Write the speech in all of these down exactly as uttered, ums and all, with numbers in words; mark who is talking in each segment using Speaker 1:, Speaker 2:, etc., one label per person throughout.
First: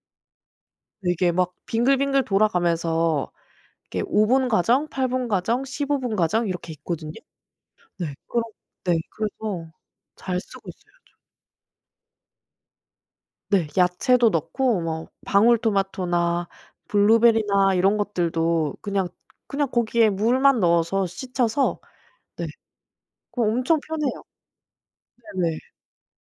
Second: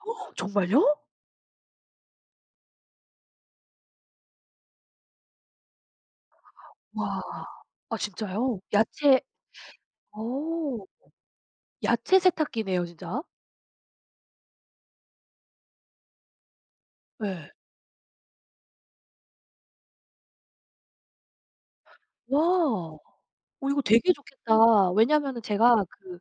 Speaker 1: 정말요?
Speaker 2: 이게 막 빙글빙글 돌아가면서 이게 오 분 과정 팔 분 과정 십오 분 과정 이렇게 있거든요.
Speaker 1: 와. 아
Speaker 2: 네 그럼
Speaker 1: 진짜요?
Speaker 2: 네
Speaker 1: 야채
Speaker 2: 그래서 잘 쓰고
Speaker 1: 오.
Speaker 2: 있어요 좀.
Speaker 1: 야채 세탁기네요 진짜?
Speaker 2: 네 야채도 넣고 뭐 방울토마토나
Speaker 1: 예.
Speaker 2: 블루베리나 이런 것들도 그냥 그냥 거기에 물만 넣어서 씻혀서
Speaker 1: 와.
Speaker 2: 네. 그
Speaker 1: 어
Speaker 2: 엄청
Speaker 1: 이거 되게
Speaker 2: 편해요.
Speaker 1: 좋겠다. 왜냐면은
Speaker 2: 네네.
Speaker 1: 제가 그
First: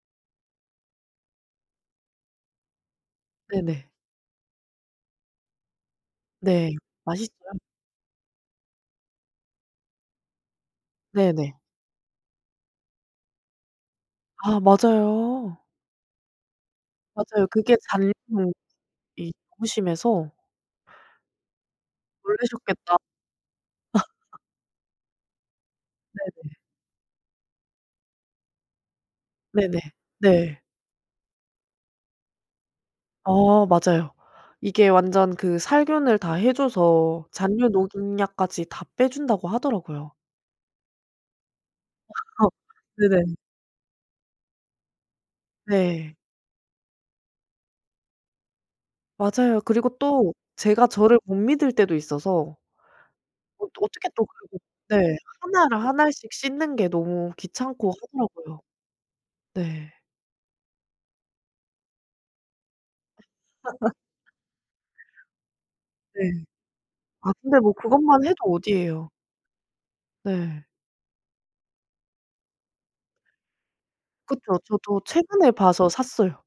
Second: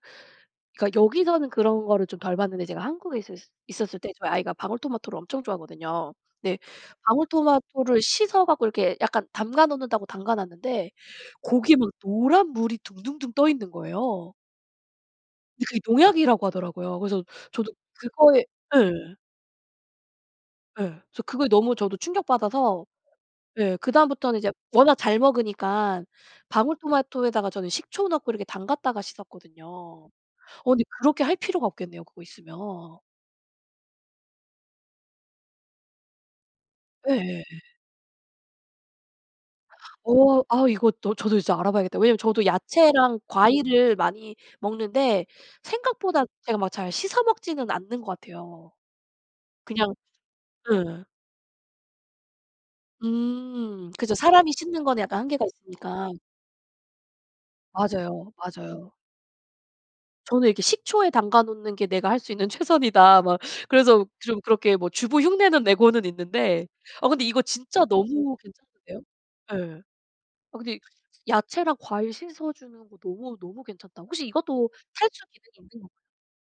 Speaker 1: 그러니까 여기서는 그런 거를 좀 덜 봤는데 제가 한국에 있었을
Speaker 2: 네네.
Speaker 1: 있었을 때 저희 아이가 방울토마토를 엄청 좋아하거든요. 근데
Speaker 2: 네. 맛있죠.
Speaker 1: 방울토마토를 씻어갖고 이렇게 약간 담가 놓는다고 담가놨는데
Speaker 2: 네네.
Speaker 1: 거기에 막 노란 물이 둥둥둥 떠 있는 거예요.
Speaker 2: 아 맞아요.
Speaker 1: 근데 그게 농약이라고 하더라고요. 그래서
Speaker 2: 맞아요.
Speaker 1: 저도
Speaker 2: 그게 잔
Speaker 1: 그거에
Speaker 2: [unintelligible]
Speaker 1: 예예.
Speaker 2: 이 너무 심해서
Speaker 1: 예. 그래서 그거 너무 저도 충격받아서
Speaker 2: 놀래셨겠다.
Speaker 1: 예. 그다음부터는 이제 워낙 잘 먹으니까
Speaker 2: 네네.
Speaker 1: 방울토마토에다가 저는 식초 넣고 이렇게 담갔다가 씻었거든요.
Speaker 2: 네네.
Speaker 1: 어
Speaker 2: 네.
Speaker 1: 근데 그렇게 할 필요가 없겠네요, 그거 있으면.
Speaker 2: 어 맞아요. 이게 완전 그 살균을 다 해 줘서
Speaker 1: 예예예.
Speaker 2: 잔류농약까지 다 빼준다고 하더라고요.
Speaker 1: 어 아 이것도 저도 이제 알아봐야겠다. 왜냐면 저도 야채랑
Speaker 2: 네네.
Speaker 1: 과일을 많이 먹는데
Speaker 2: 네.
Speaker 1: 생각보다 제가 막 잘 씻어 먹지는 않는 것 같아요.
Speaker 2: 맞아요. 그리고
Speaker 1: 그냥
Speaker 2: 또 제가
Speaker 1: 예예.
Speaker 2: 저를 못 믿을 때도 있어서 또
Speaker 1: 음
Speaker 2: 어떻게
Speaker 1: 그죠.
Speaker 2: 또
Speaker 1: 사람이
Speaker 2: 그리고
Speaker 1: 씻는 거는
Speaker 2: 네.
Speaker 1: 약간 한계가
Speaker 2: 한 알 한
Speaker 1: 있으니까.
Speaker 2: 알씩 씻는 게 너무 귀찮고
Speaker 1: 맞아요.
Speaker 2: 하더라고요.
Speaker 1: 맞아요.
Speaker 2: 네.
Speaker 1: 저는 이렇게 '식초에 담가 놓는 게 내가 할 수 있는 최선이다.' 막 그래서 좀 그렇게 뭐 주부 흉내는 내고는
Speaker 2: 네.
Speaker 1: 있는데 어 근데
Speaker 2: 아
Speaker 1: 이거
Speaker 2: 근데 뭐
Speaker 1: 진짜
Speaker 2: 그것만 해도
Speaker 1: 너무 괜찮은데요?
Speaker 2: 어디에요.
Speaker 1: 예. 아
Speaker 2: 네.
Speaker 1: 근데 야채랑 과일 씻어주는 거 너무 너무 괜찮다. 혹시
Speaker 2: 그쵸.
Speaker 1: 이것도
Speaker 2: 저도
Speaker 1: 탈수
Speaker 2: 최근에
Speaker 1: 기능이 있는 건
Speaker 2: 봐서 샀어요.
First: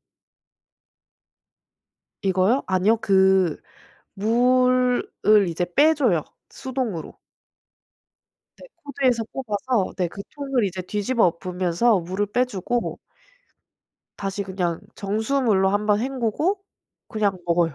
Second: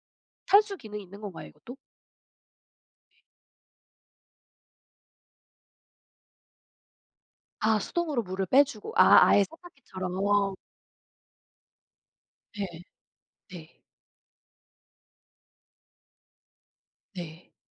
Speaker 1: 탈수 기능이 있는 건가요, 이것도?
Speaker 2: 이거요? 아니요 그 물을 이제 빼 줘요 수동으로.
Speaker 1: 아 수동으로 물을
Speaker 2: 네.
Speaker 1: 빼주고.
Speaker 2: 코드에서
Speaker 1: 아 아예
Speaker 2: 뽑아서 네
Speaker 1: 세탁기처럼.
Speaker 2: 그 통을 이제 뒤집어 엎으면서 물을 빼
Speaker 1: 네.
Speaker 2: 주고
Speaker 1: 네.
Speaker 2: 다시 그냥 정수물로 한 번 헹구고 그냥
Speaker 1: 네.
Speaker 2: 먹어요.